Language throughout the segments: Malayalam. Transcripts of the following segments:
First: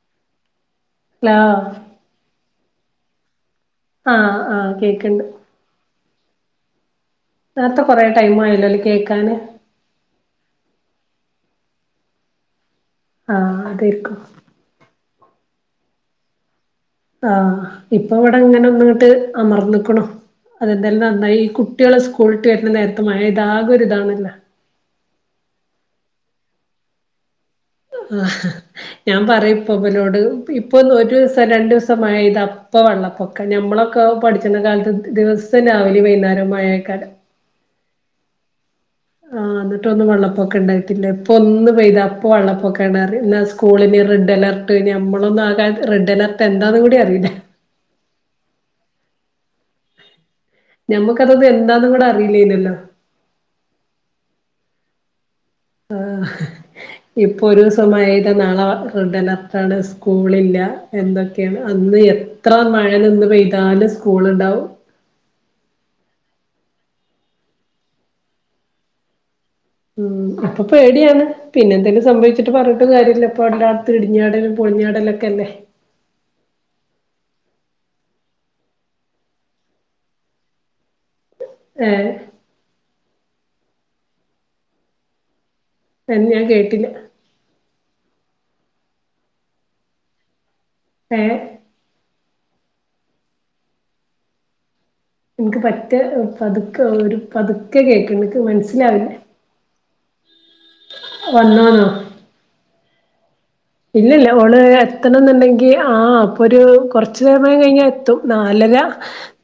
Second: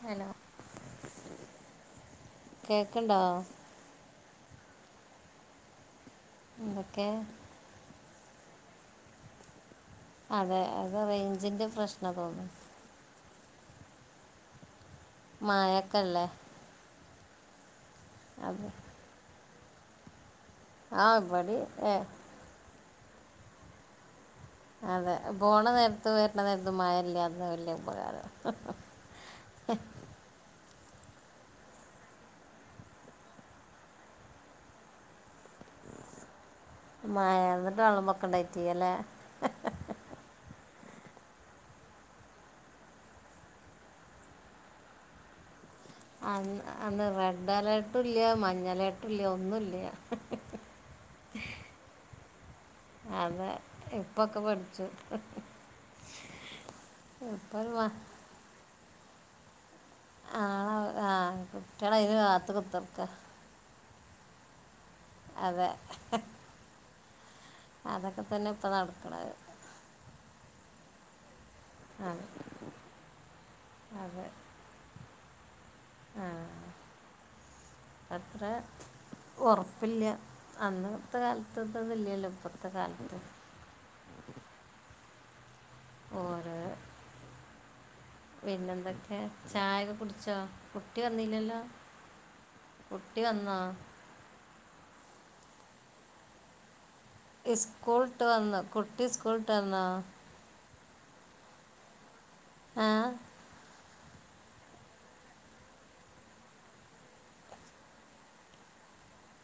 ഹെലോ ലോ കേക്ക്ണ്ടോ ആഹ് ആഹ് കേക്ക്ണ്ട് എന്തൊക്കേ നേരത്തെ പറയാൻ ടൈം ആയില്ലല്ലോ കേക്കാന് അതെ അത് റെയ്ഞ്ചിന്റെ പ്രശ്നാ തോന്നുന്നു ആഹ് അതേര്ക്കും മഴക്കല്ലേ ആഹ് ഇപ്പൊ വ്ടെ ഇങ്ങനെ അതെ ഒന്ന് ഇങ്ങട്ട് അമർന്ന്ക്ക്ണു അതെന്തായാലും ആ നന്നായി ഈ ഇവിടെ ഏ കുട്ട്യേള് സ്കൂൾട്ട് വെര്ന നേരത്ത് മഴെയ്താ ആകെ ഒര് ഇതാണല്ലാ അതെ പോണ നേര്ത്തും വെര്ന നേര്ത്തും മഴ ഇല്ലാത്തതാ നല്ലെഹ് [unintelligible] ഞാൻ പറയും പ്പൊ ഇബലോട് ഇപ്പൊന്ന് ഒരൂസം രണ്ടുസം മഴെയ്താ അപ്പൊ വെള്ളപ്പൊ ക്ക ഞമ്മളൊക്ക പഠിച്ച്ണ കാലത്ത് ദിവസം രാവിലിം വെയ്ന്നാരം മഴ മഴേ ന്നട്ട് വെള്ളപ്പൊക്കം ഇണ്ടായ്റ്റിയ്യ ല്ലേ ആഹ് ന്നട്ടൊന്നും വെള്ളപ്പൊക്ക ഇണ്ടായിട്ടില്ല്യ ഇപ്പൊ ഒന്ന് പെയ്താ അപ്പൊ വെള്ളപ്പൊക്കാണ് അറിം ന്നാ സ് സ്കൂളിന് റെഡ് അലർട്ട് ഞമ്മളൊന്നും ആ കാലത്ത് റെഡ് അലർട്ട് എന്താന്നും കൂടി അറീല ട്ടുല്ല്യ മഞ്ഞ അലേട്ടുല്ല്യ ഒന്നുല്ല്യ ഞമ്മക്കതൊന്നും എന്താന്നും കൂടെ അറിയില്ലേയ്ന്യല്ലോ അതെ ഇപ്പൊക്കെ പഠിച്ചു ആഹ് ഇപ്പൊ ഒരു ഒരൂസം മ- മഴെയ്ത നാളെ റെഡ് അലർട്ട് ആണ് സ് സ്കൂളില്ല ആളെ ആ എന്തൊക്കേണ് കുട്ടികളെ അന്ന് അതിന് കാത്ത് എത്ര മഴ കുത്തിർക്ക നിന്ന് പെയ്താലും സ്കൂള്ണ്ടാവും അതെ അതൊക്കെ തന്നെ ഇപ്പ നടക്ക്ണഹ് ഉം ഇപ്പൊ പേടിയാണ് പിന്നെ എന്തെങ്കിലും അതെ സംഭവിച്ചിട്ട് പർഞ്ഞ്ട്ട് കാര്യല്ല ഇപ്പൊ എല്ലാട്ത്തും അതെ ഇടിഞ്ഞാടലും പൊളിഞ്ഞാടലൊക്കെല്ലെ ആ അത്ര ഒറപ്പില്ല അന്ന് ഇത്ര ഏഹ് അട്ത്ത്ത്തൊല്ലോന്നുല്ലല്ലൊ ഇപ്പത്തെ കാലത്ത് എന്ന് ഞാൻ ഓരോ കേട്ടില്ല പിന്നെന്തൊക്കെ ചായൊക്കെ കുടിച്ചോ കുട്ടി ഏഹ് വന്നില്ലല്ലോ കുട്ടി വന്നൊ ഇനിക്ക് പറ്റേ പതുക്കെ ഒരു പതുക്കെ കേക്ക എനിക്ക് മനസ്സിലാവില്ല സ്കൂള് ട്ടെന്നോ വന്നൊ ന്നോ ആഹ് ഇല്ലല്ല ഓള് എത്തണം ന്നുണ്ടെങ്കി ആ പ്പൊരു കൊറച്ചു സമയം കഴിഞ്ഞാ എത്തും നാലര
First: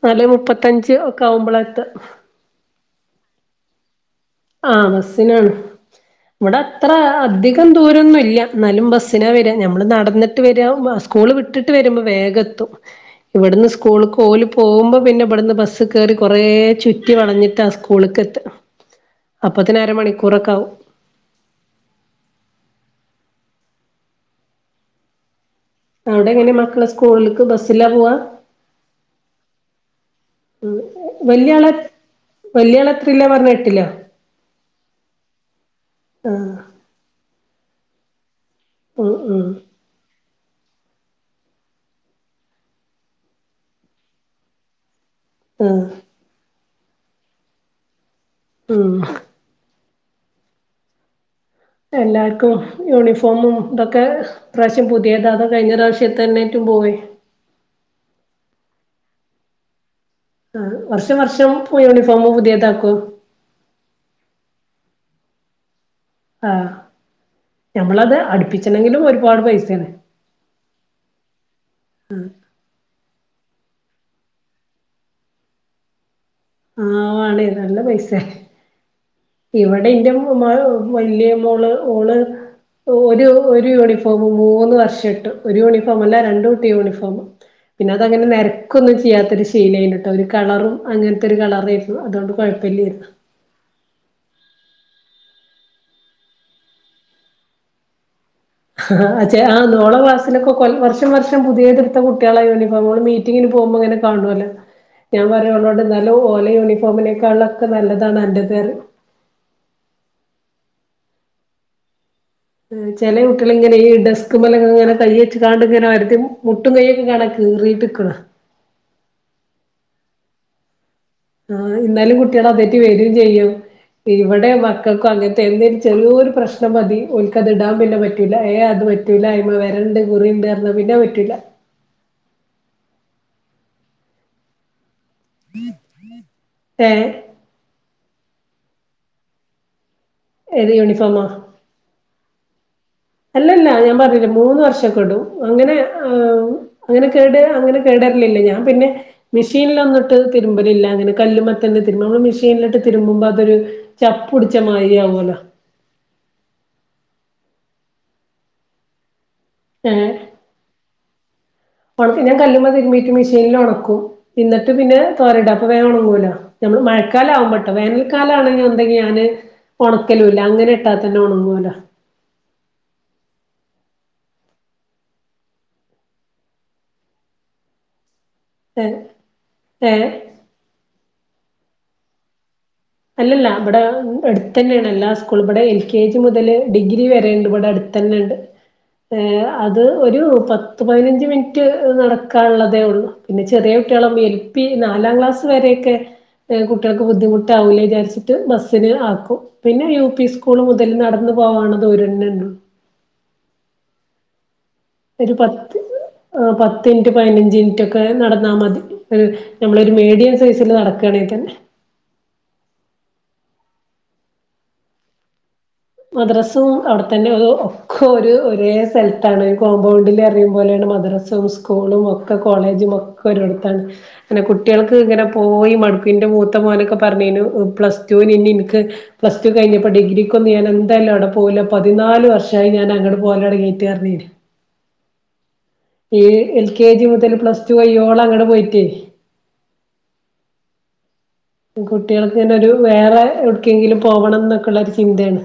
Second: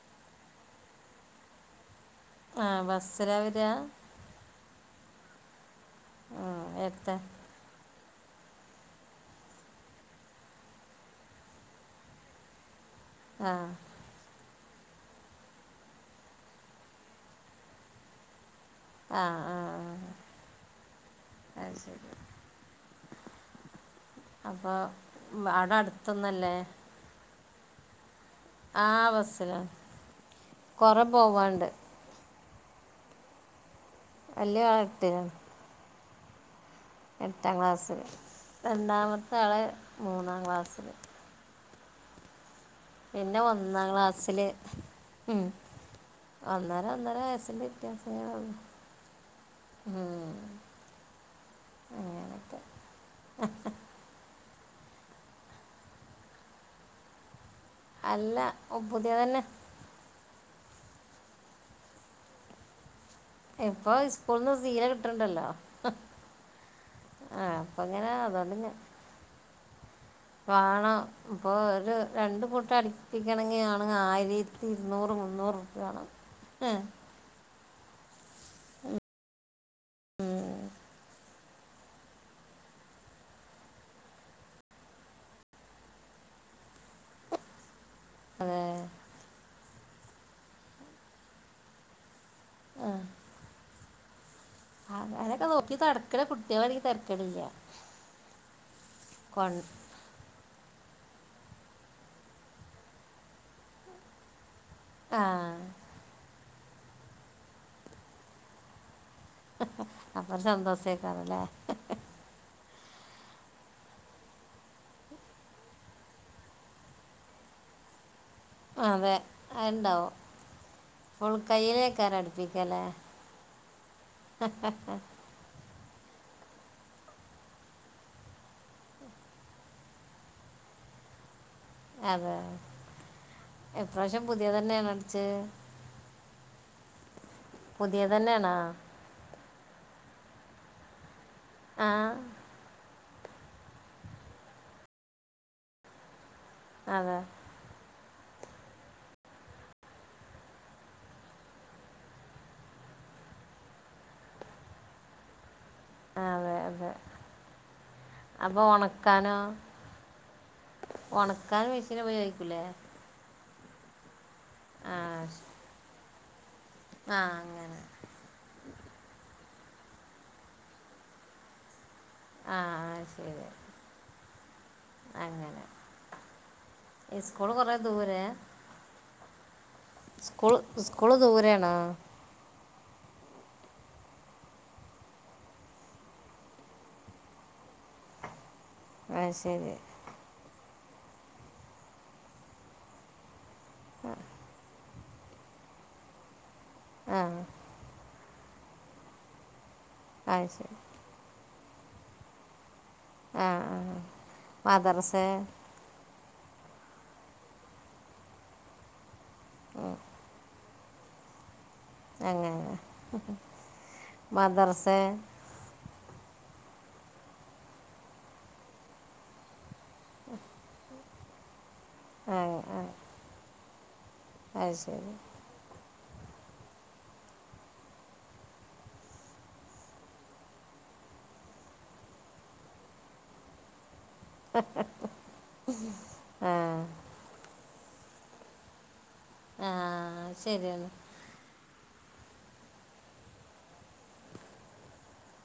നാലെ മുപ്പത്തഞ്ച് ഒക്കെ അവുമ്പള എത്ത ആഹ് ബസ്സിലാ വരാ ആഹ് ബസ്സിനാണ് ഇവിടെ അത്ര എത്ത അധി കം ദൂരന്നുല്ല ന്നാലും ബസ്സിനാ വര നമ്മൾ നടന്നിട്ട് വരാ സ്കൂൾ വിട്ടിട്ട് വരുമ്പോ വേഗം എത്തും ആ ഇവിടുന്ന് സ്കൂൾക്ക് ഓല് പോകുമ്പോ പിന്നെ ഇവിടുന്ന് ബസ്സ് കേറി കുറേ ചുറ്റി വളഞ്ഞിട്ടാ സ്കൂളിക്കെത്ത ആഹ് ആഹ് ആഹ് ആവും അത് ശരി അപ്പൊ അട അട് അവിടെ എങ്ങനെ മക്കള് സ്കൂളില്ക്ക് ബസ്സിലാ പോവാ ആഹ് ബസ്സിലാ കൊറെ പോവാണ്ട് വല്യ ആളെത്രേലാ പറഞ്ഞ് എട്ടിലൊ വല്യ ആള് ട്ടിലാ ആഹ് എട്ടാം ക്ലാസ്സില് ഉം രണ്ടാമത്തെ ഉം ആള് മൂന്നാം ക്ലാസ്സില് പിന്നെ ഒന്നാം ക്ലാസ്സില് ഉം ഉം ഒന്നര ഒന്നര വയസ്സിന്റെ വ്യത്യാസം ഒള്ളു ഉം ആഹ് എല്ലാർക്കും യൂണിഫോമും ഇതൊക്കെ ഈ പ്രാവശ്യം പുതിയതാ അതോ കഴിഞ്ഞപ്രാശ്യ തെന്നൊയിട്ടു പോയി അല്ല ഇപ്പൊ പുതിയതന്നെ ആഹ് വർഷം വർഷം പുതിയയൂണിഫോമ് പുതിയതാക്കോ ഇപ്പോ ഈ സ്കൂളിന്ന് സീല കിട്ട്ണ്ടല്ലോ ആഹ് ഞമ്മളത് അടുപ്പിച്ചണെങ്കിലും ഒരുപാട് പൈസാണ് പ്പാണോ ഇപ്പോ ഒരു രണ്ട് കൂട്ട അടിപ്പിക്കണങ്കി ആണ് ആയീരി ത്തി ഇരുന്നൂറ് മുന്നൂറ് രൂപ്യയാ മാണം ആഹ് വാണയ് നല്ല പൈസ്സ്യ ഇവടെ ഇൻന്റ [unintelligible] വല്യ മോള് ഓ ളാ ഒരു ഒരു യൂണിഫോമ് മൂന്ന് വർഷട്ടു ഒരു യൂണിഫോമല്ല രണ്ട് കുട്ടം യൂണിഫോമ് പിന്നെ അതങ്ങനെ അതെ നരക്കു ക്കൊന്നും ചെയ്യാത്തൊരു ശീലേന്നിട്ടോ ഒരു കളറും അങ്ങനത്തൊരു കളറേയിരുന്നു അതുകൊണ്ട് കൊഴപ്പില്ല്യരുന്നു അങ്ങനൊക്കെ നോക്കി നടക്ക്ണ കുട്ട്യളാണങ്കി തരക്കെടില്ല ആഹ് അച്ചേ ആ നോളാ ക്ലാസ്സ് [unintelligible] സ്സിലൊക്കെ കൊൽ വർഷം വർഷം പുത്യേത്ട്ത്ത കുട്ടികളെ യൂണിഫോമ്കള് മീറ്റിങ്ങിന് പോകുമ്പോങ്ങനെ കാണോലൊ. ഞാ ആ പറയും ഓളോട് ന്നാലും ഓലെ യൂണിഫോമിനേക്കാളൊക്കെ നല്ലതാണ് അന്റത്റിം. ഹ് ഹ അപ്പ സന്തോഷെക്കാരല്ലെ? ം ചെല കുട്ടികളീങ്ങനെ ഈ ഡെസ്ക്മലൊക്കെ കയ്യെച്ച്ങ്ങാണ്ട്ങനെ ഒരതി മുട്ടും കയ്യൊക്കെ കാണ കീറിട്ട്ക്ക്ണ്. അതെ അത്ണ്ടാവും. ആഹ് ഇന്നാലും കുട്യളതേറ്റ് അടുപ്പിക്കല്ലേ വെരുചെയ്യും. ഇവിടെ മക്കൾക്കും അങ്ങൻ - തെന്തേലും ചെറ്യോര് പ്രശ്നം മതി ഒൽക്കത് ഇടാൻ പിന്നെ പറ്റൂല്ല ഏ അത് പറ്റൂല്ല അയിമെ വരെണ്ട് കുറിണ്ട് ന്നാ പിന്നത് പറ്റൂല. അതെ? ഇപ്രാവശ്യം പുതിയ തന്നെയാണോ അടിച്ചെ? ഏഹ്? പുത്യേതന്നെണോ? ഏത് യൂണിഫോമാ? ആഹ്. അല്ലല്ല ഞാൻ പറഞ്ഞില്ലെ മൂന്നുവർഷക്കടും അങ്ങനെ ് അങ്ങനെ അതെ കേട് അങ്ങനെ- കേടര്ല്ലില്ല ഞാപിന്നെ- മിഷീൻലോന്ന്ട്ട് തിരുമ്പലില്ല ങ്ങനെ കല്ല്മ്മത്തന്നെ തിര്മ്പ നമ്മള് മിഷീനിലിട്ട് തിരുമ്പുമ്പോ അതൊരു- ചപ്പുടിച്ചമായിരി ആകോലോ. ആഹ് അതെ അതെ അപ്പോ ഒണക്കാനോ? ഏഹ്? ഒണക്കാ മിഷി- ഒണക്ക ഞാൻ കല്ലുമ്മെ തിരുമീട്ട് മിഷീനിലോണക്കും ഇന്ന്ട്ട് ആ പിന്നെ തോരടും ശ- അപ്പൊ വേഗം ഒണങ്ങൂലോ. ഞമ്മള് ആ മഴക്കാലാകുമ്പൊട്ടോ. അങ്ങനെ വേനൽക്കാ- ലാണ്ന്ന്ണ്ടങ്കി ഞാന് ഒണക്കലൂല്ല അങ്ങനെട്ടാതന്നെ ഒണങ്ങോല്ലൊ. ആഹ് അത്ശെരി. അങ്ങനെ സ്കൂള് കൊറെ ദൂരെ? എ ഏഹ്? സ്കൂള് സ്കൂള് ദൂരെണോ? അല്ലല്ല വടെ അടുത്തതന്നെണ് എല്ലാ സ്കൂളും ഇവടെ എൽ കെ ജി മുതല് ഡിഗ്രി വരെണ്ട് ഇവിടെ അടുത്തന്നെണ്ട്. ആ ഏഹ് ശരി അത് ഒരു പത്ത്പതിനഞ്ച് മിനിറ്റ് നടക്കാള്ളതേള്ളൂ. പിന്നെ ചെറിയ കുട്ടികളാ ഈ എൽ പി നാലാം ക്ലാസ് വരെക്കെ കുട്ടികൾക്ക് ആ ബുദ്ധിമുട്ട്- വൂല്ലെ വിചാരിച്ചിട്ട് ബസ്സിന് ആക്കും. പിന്നെ യൂപി ആ സ്കൂള് ശരി മുതല് നടന്ന് - പോവാള്ള ദുരെന്നെള്ളു. ആഹ് ആഹ് മദ്രസ്സ് ഒരു പത്ത് ആ പത്ത് മിൻറ്റ് പയിനഞ്ച് മിറ്റൊക്കെ നടന്നാമതി. ഒരു നമ്മളൊരു മെഡിയം സൈസില് നടക്കണെങ്കിതന്നെ. അങ്ങനെലെ ഹ് ഹ് മദ്രസെ? മദ്രാസും അവ്ടെത്തന്നെ അതൊ ഒക്കെ ഒരു ഒരേ സ്ഥലത്താണ് കോമ്പൗണ്ടില്റീമ്പോലേണ് മദ്ര സും സ്കൂളും ഒക്കെ ആ ആ കോളേജും ഒക്കെ ഒരോടത്താണ് പിന്നെ അത് കുട്ടികൾക്ക് ശരി ഇങ്ങനെപോ പോയി മടുക്കും ന്റെ മൂത്ത മോനൊക്കെ പറഞ്ഞീന്നു പ്ലസ്ടൂനിൻക്ക് പ്ലസ്ടു കഴിഞ്ഞപ്പോ ഡിഗ്രികൊന്ന് ഞാന് ന്തയാലും അവിടെ പോവൂല പതിനാല് വർഷായി ഞാന് അങ്ങട് പോകലൊടങ്ങീറ്റ്റഞ്ഞീന്ന്. ് ് ് ഈ എൽ കെ ജി മുതല് പ്ലസ്ടു കയ്യോളങ്ങട്പോയിറ്റെയ്. ആഹ് ശരിയാണ് കുട്ടികൾക് ഇങ്ങനെ ഒരു വേറെഎവ്ട് ക്കങ്കിലും പോവണം എന്നൊക്കള്ള ഒരു ചിന്തേണ്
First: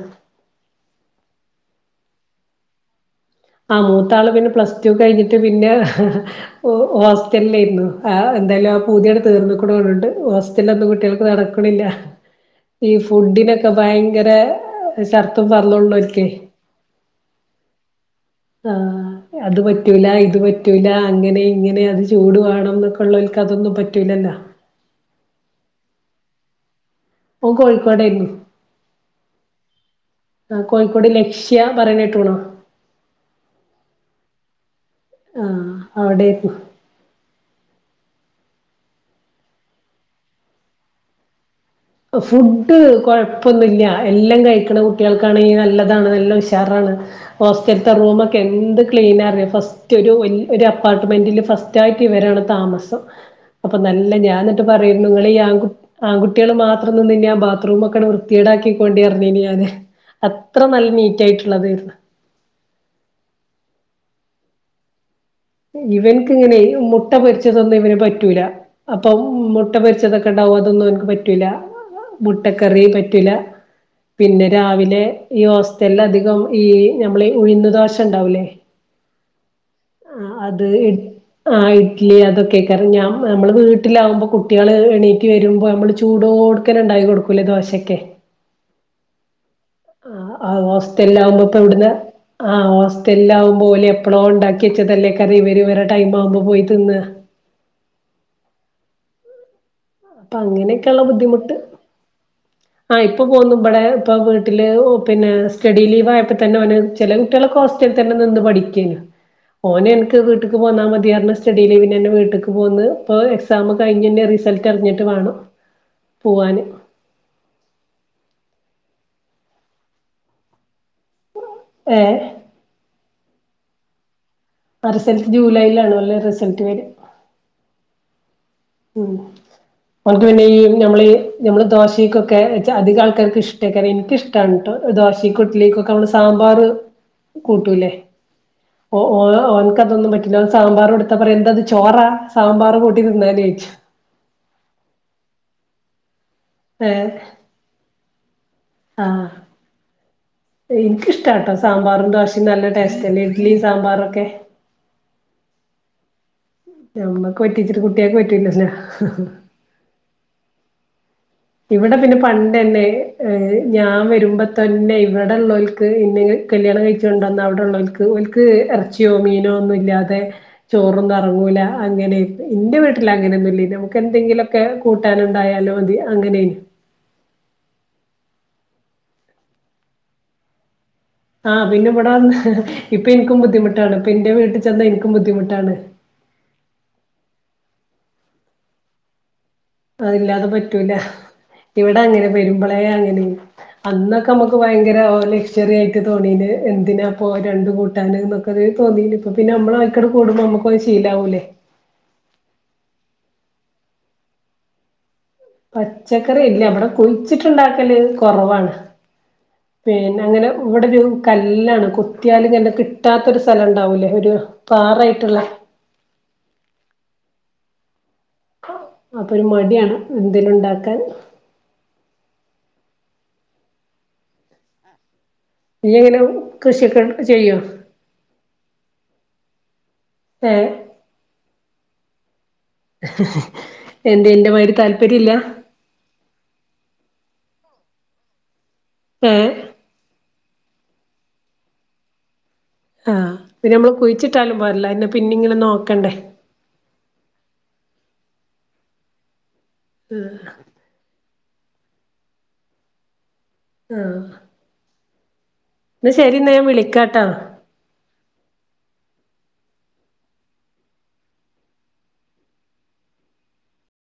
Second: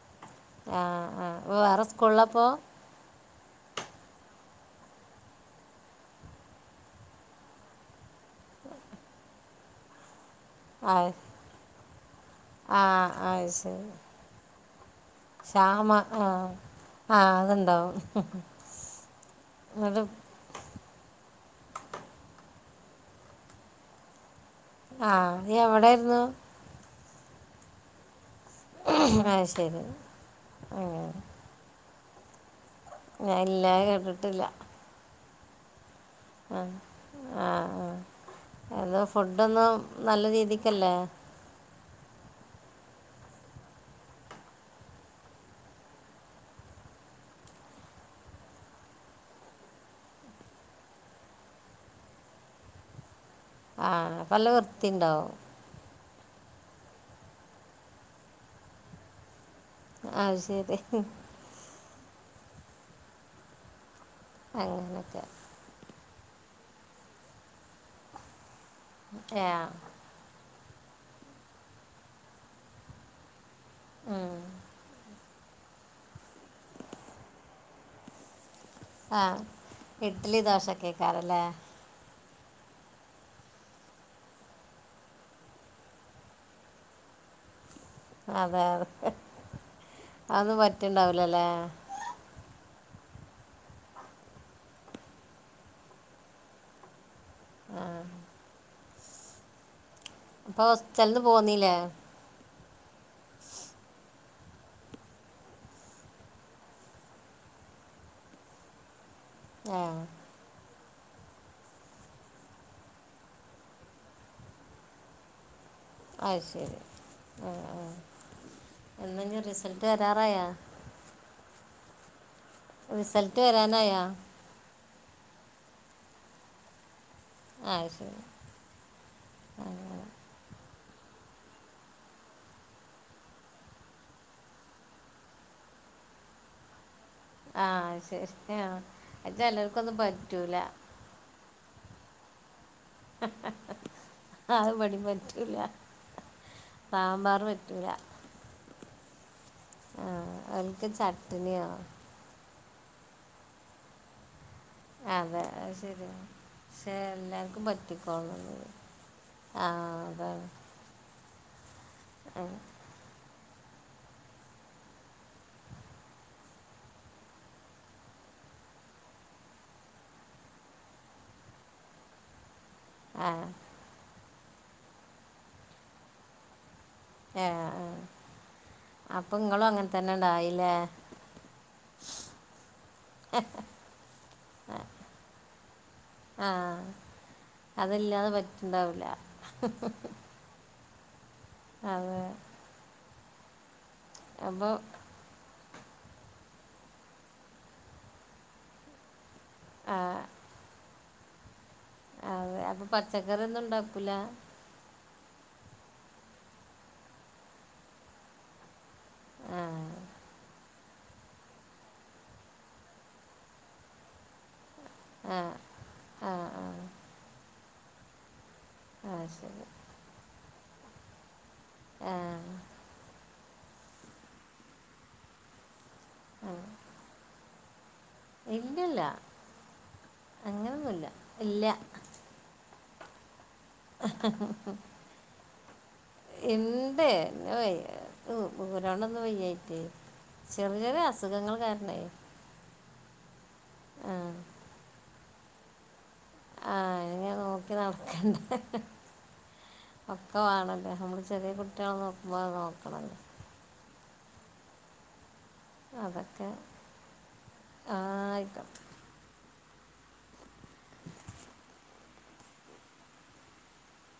ആഹ് ആഹ് ആവേറെ സ്കൂളിലാ പോ ആ മൂത്താള് പിന്നെ പ്ലസ് ടു കഴിഞ്ഞിട്ട് പിന്നെ ഹോസ്റ്റലരുന്നു ആഹ് എന്തായാലും ആ പുതിങ്ങട്ട് തീർന്നക്കണുണ് ണ്ട് ഹോസ്റ്റലൊന്നും ആ കുട്ടികൾക്ക് നടക്കണില്ല ആ ഈ അത് ഫുഡിനൊക്കെ ശരി ഭയങ്കര ശർത്തുംഫർളും ഉള്ളഓൽക് ആഹ് അത്ണ്ടാവും ആഹ് അത് പറ്റൂല ഇത്പ റ്റൂല അങ്ങനെ, ഇങ്ങനെ അത് ചൂട് വണം എന്നൊള്ളൊൽക്ക്‌ അതൊന്നും പറ്റൂലല്ലോ ആഹ് നീ എവിടെരുന്നു ഓൻ കോഴിക്കോടരുന്നു ആയ്ശരി ആഹ് ക്യാ പറഞ്ഞിട്ടുണോ ഞ ഇല്ലാ അത്കേട്ടിട്ടില്ല ആഹ് അവിടേര്ന്നു അ ആഹ് ആഹ് അത്ഫുഡൊന്നും നല്ല രീതിക്കല്ലേ ഫുഡ് കൊഴപ്പൊന്നില്ല എല്ലാം കഴിക്കണ കുട്ടികൾക്കാണെങ്കി നല്ലതാണ് നല്ല ഉഷാറാണ് ഹോസ്റ്റലിലത്തെ റൂമക്കെ എന്ത് ക്ലീന അറിയോ ഫസ് റ്റ് ഒരു അപ്പാർട്ട്മെന്റില് ഫസ്റ്റ് ആയിട്ട് ഇവരാണ് താമസം ആ അപ്പനല്ല അപ്പം നല്ല ഞന്നിട്ട് വൃത്തി പറയുന്നുഇങ്ങള് ഉണ്ടാവും ഈ ആക്കു ആണ് കുട്ടികൾ മാത്രം നിന്ന് ഇന്നി ബാത്റൂമൊക്കെ വൃത്തിടാക്കിക്ക കൊണ്ടിറഞ്ഞിന്ഞാന് അത് അത്ര ശരി നല്ല നീറ്റ ആയിട്ടുള്ളതെര്ന്ന് അങ്ങനെക്കെ ഇവനക്ക്ങ്ങനെ മുട്ട പൊരിച്ചതൊന്നും ഇവന് പറ്റൂല അപ്പം ഏ മുട്ട പരിച്ചതൊക് ണ്ടാവും അതൊന്നും ഓന്ക്ക് പറ്റൂല മുട്ടക്കറിപറ്റൂല ഉം. പിന്നെ രാവിലെ ഈഹോസ്റ്റലില് അധികം ഈ നമ്മള് ഈ ഉഴന്ന് ദോശ ഉണ്ടാവുലേ ആഹ് ആഹ് അത്ഇട് ആഇട് ഇലി അതൊക്കെ കാരും ഞാന മ്മൾ വീട്ടിലാവകുമ്പോകുട്ടികൾ എണീക്ക് വരുമ്പോനമ്മള് ചൂടോടുക്കനെ ഉണ്ടായി കൊടുക്കു കുലദോശയ്ക്കെ അതാണ് ആ ഹോസ്റ്റലകുമ്പോ ഇപ്പൊ എവിടന്ന് ആ ഹോസ്റ്റലിൽാവകുമ്പോ പോലെ ആ ഹോസ്റ്റലില്ആവുമ്പോഓല് എപ്പളോ ഇണ്ടാക്കി വെച്ചതല്ലേ കാരും ഇവര് ഇവരെ ടൈം ആവുമ്പോ പോയിതിന്ന ആഹ് അപ്പൊ ഹോസ്റ്റലന്ന് പോന്നീല്ലേ ആഹ് ഇപ്പൊ പോന്നു ബടെ ഇപ്പൊ വീട്ടില് പിന്നെ സ്റ്റഡി ലീവ് ആയപ്പോ തന്നെ ഓന് ചില കുട്ടിള് ഒക്കെ ഹോസ്റ്റലിതന്നെ നിന്ന്പഠിക്കുനു ആ ഓനെ എനിക്ക് വ് ട്ട്ക്ക് പോന്നാമതിന്ന്റഞ്ഞ് സ്റ്റഡിലീവ്ന ന്നെ വീട്ടക്ക് പോന്ന് ഇപ്പോ എക്സാം കഴിഞ്ഞ് റിസൾട്ട്റിഞ്ഞിട്ട് വാണം ആഹ് അയ്ശരി ആ ആ എന്നാനിറിസൾട്ട് വരാറായാ ഏഹ് റിസൾട്ട് വരാനായാ ആഹ് റിസൾട്ട് ജൂലൈലാണോല്ല റിസൾട്ട് വര ആഹ് ശരി ഉം അങ്ങനെ നമ്മളത് പിന്നെ ഈ ഞമ്മള് ഞമ്മള് ദോശയ്ക്കൊക്കെ ച അധിക ആൾക്കാർക്കും ഇഷ്ട്ടായിക്കാരം ഇനിക്കിഷ് ട്ടാണ്‌ട്ടോ ദോശക്കും ഇഡ്ലിക്കൊക്കെ നമ്മള് സാമ്പാറ് ആ കൂട്ടൂല്ലേ അത് ശരി ആ ഓ ഓ അത് ഓൻക്ക് ചിലർക്കൊന്നും അതൊന്നും പറ്റില്ലാ ഓൻ പറ്റൂല സാമ്പാറു എടു ത്താ പറയും എന്താ ഇത് ചോറാ സാമ്പാറും കൂട്ടി തിന്നാന് ചോയിക്കും ആഹ് അത് ഇവിടേം പറ്റൂല്ലാ ഏഹ് സാമ്പാറ് പറ്റൂല്ലാ ആഹ് ആഹ് ഇനിക്കിഷ്ട്ടാട്ടോ സാമ്പാറും ദോശയും നല്ല ടേസ്റ്റല്ലേ ഇഡ്ലി സാമ്പാറൊക്കെ അതെ അത് ശരിയാ ക്ഷെ നമ്മക്ക് എല്ലാർക്കും പറ്റിച്ചിട്ട് കുട്ട്യാക്ക് പറ്റൂലല്ലോ പറ്റിക്കോളണന്നില്ലാ ആഹ് അതാണ് ഇവിടെ പിന്നെ ആ പണ്ടന്നെ ഏഹ് ഞാൻ വരുമ്പോ തന്നെ ഇവിടെ ഇള്ളോൽക്ക് ഇന്നേ കല്യാണം കഴിച്ചോണ്ടന്ന അവിടെ ഇള്ളോൽക്ക് ത് ഓൽക്ക് എറച്ചിയോ മീനോ ഒന്നും ഇല്ലാതെ ചോറൊന്നും എറങ്ങൂലാ അങ്ങനായിട്ട് ഇന്റെ വീ ആ ലങ്ങനൊന്നുല്യേനു നമ്മക്ക് എന്തെങ്കിലൊക്കെ കൂട്ടാനുണ്ടായാലോ മതി അങ്ങനേയിനു ഏഹ് ആഹ് അപ്പൊ ഇങ്ങളും അങ്ങനെ തന്നെണ്ടായില്ലേ ആഹ് പിന്നെ ഇവിടെ വന്ന് ഇപ്പൊ ഇൻക്കും ബുദ്ധിമുട്ടാണ് ഇപ്പ ഇന്റെ വീട്ടി ചെന്നാ ഇൻക്കും ബുദ്ധിമുട്ടാണ് ആഹ് അതല്ലാതെ പറ്റ്ണ്ടാവൂല്ലാ അതില്ലാതെ പറ്റൂലാ ഇവിടെ അതെ അങ്ങനെ വെരുമ്പളേ അങ്ങനേനു അന്നൊക്കെ നമ്മക്ക് അപ്പോൾ ഭയങ്കര ഓലെഷ് ചെറിയായിട്ട് തോന്നീന് എന്തിനാപ്പോ രണ്ടു കൂട്ടാന് നൊക്കെ ഒര് തോന്നീന് അപ്പ പിന്നെ നമ്മളെ ആ ആയിക്ക് അങ്ങട് കൂടുമ്പോ നമുക്കത് ശീലാവൂല്ലേ ആഹ് അതെ അപ്പൊ പച്ചക്കറിയൊന്നും ഇണ്ടാക്കൂലാ പച്ചക്കറി ഇല്ല ഇവിടെ കുഴിച്ചിട്ട്ണ്ടാക്കല് കൊറവാണ് ആ പിന്നങ്ങനെ ഇവിടെ ഒരു കല്ലാണ് കുത്തിയാല്ങ്ങനെ കിട്ടാത്ത ഒരു സ്ഥലണ്ടാവൂലേ ഒരു പാറായിട്ട്ള്ളെ ആഹ് ആഹ് ആ അപ്പൊ ഒരു ശരി മടിയാണ് എന്തേലും ഇണ്ടാക്കാൻ ആഹ് ഇയ്യെങ്ങനെ ആ കൃഷിയൊക്കെ എട് ചെയ്യോ? ഇല്ലല്ലാ ഏഹ് ന്നുല്ലാ ഇല്ലാ എന്ത് ഇന്റെ മാരി താല്പര്യം ഇല്ലാ ഇണ്ട് പിന്നെ വയ്യായിറ്റും ഊരണ്ടൊന്നും ഏ വയ്യായിറ്റേ ചെറ് ചെറിയ അസുഖങ്ങൾ കാരണേ ആഹ് പിന്നെ നമ്മള് ആ കുഴിച്ചിട്ടാലും പോരല്ലോ അതെന്നെ പിന്നെ ഇങ്ങനെ നോക്കണ്ടേ ആഹ് അത്ങ്ങനെ നോക്കി നടക്കണ്ടേ ഒക്കെ വാണ ആഹ് നമ്മള് ചെറിയ കുട്ട്യാളെ നോക്കുമ്പോലെ നോക്കണല്ലോ ആഹ് ഇന്ന ശരിന്നാ ഞാൻ വിളിക്കാട്ടോ ആഹ് ആയിക്കോട്ട്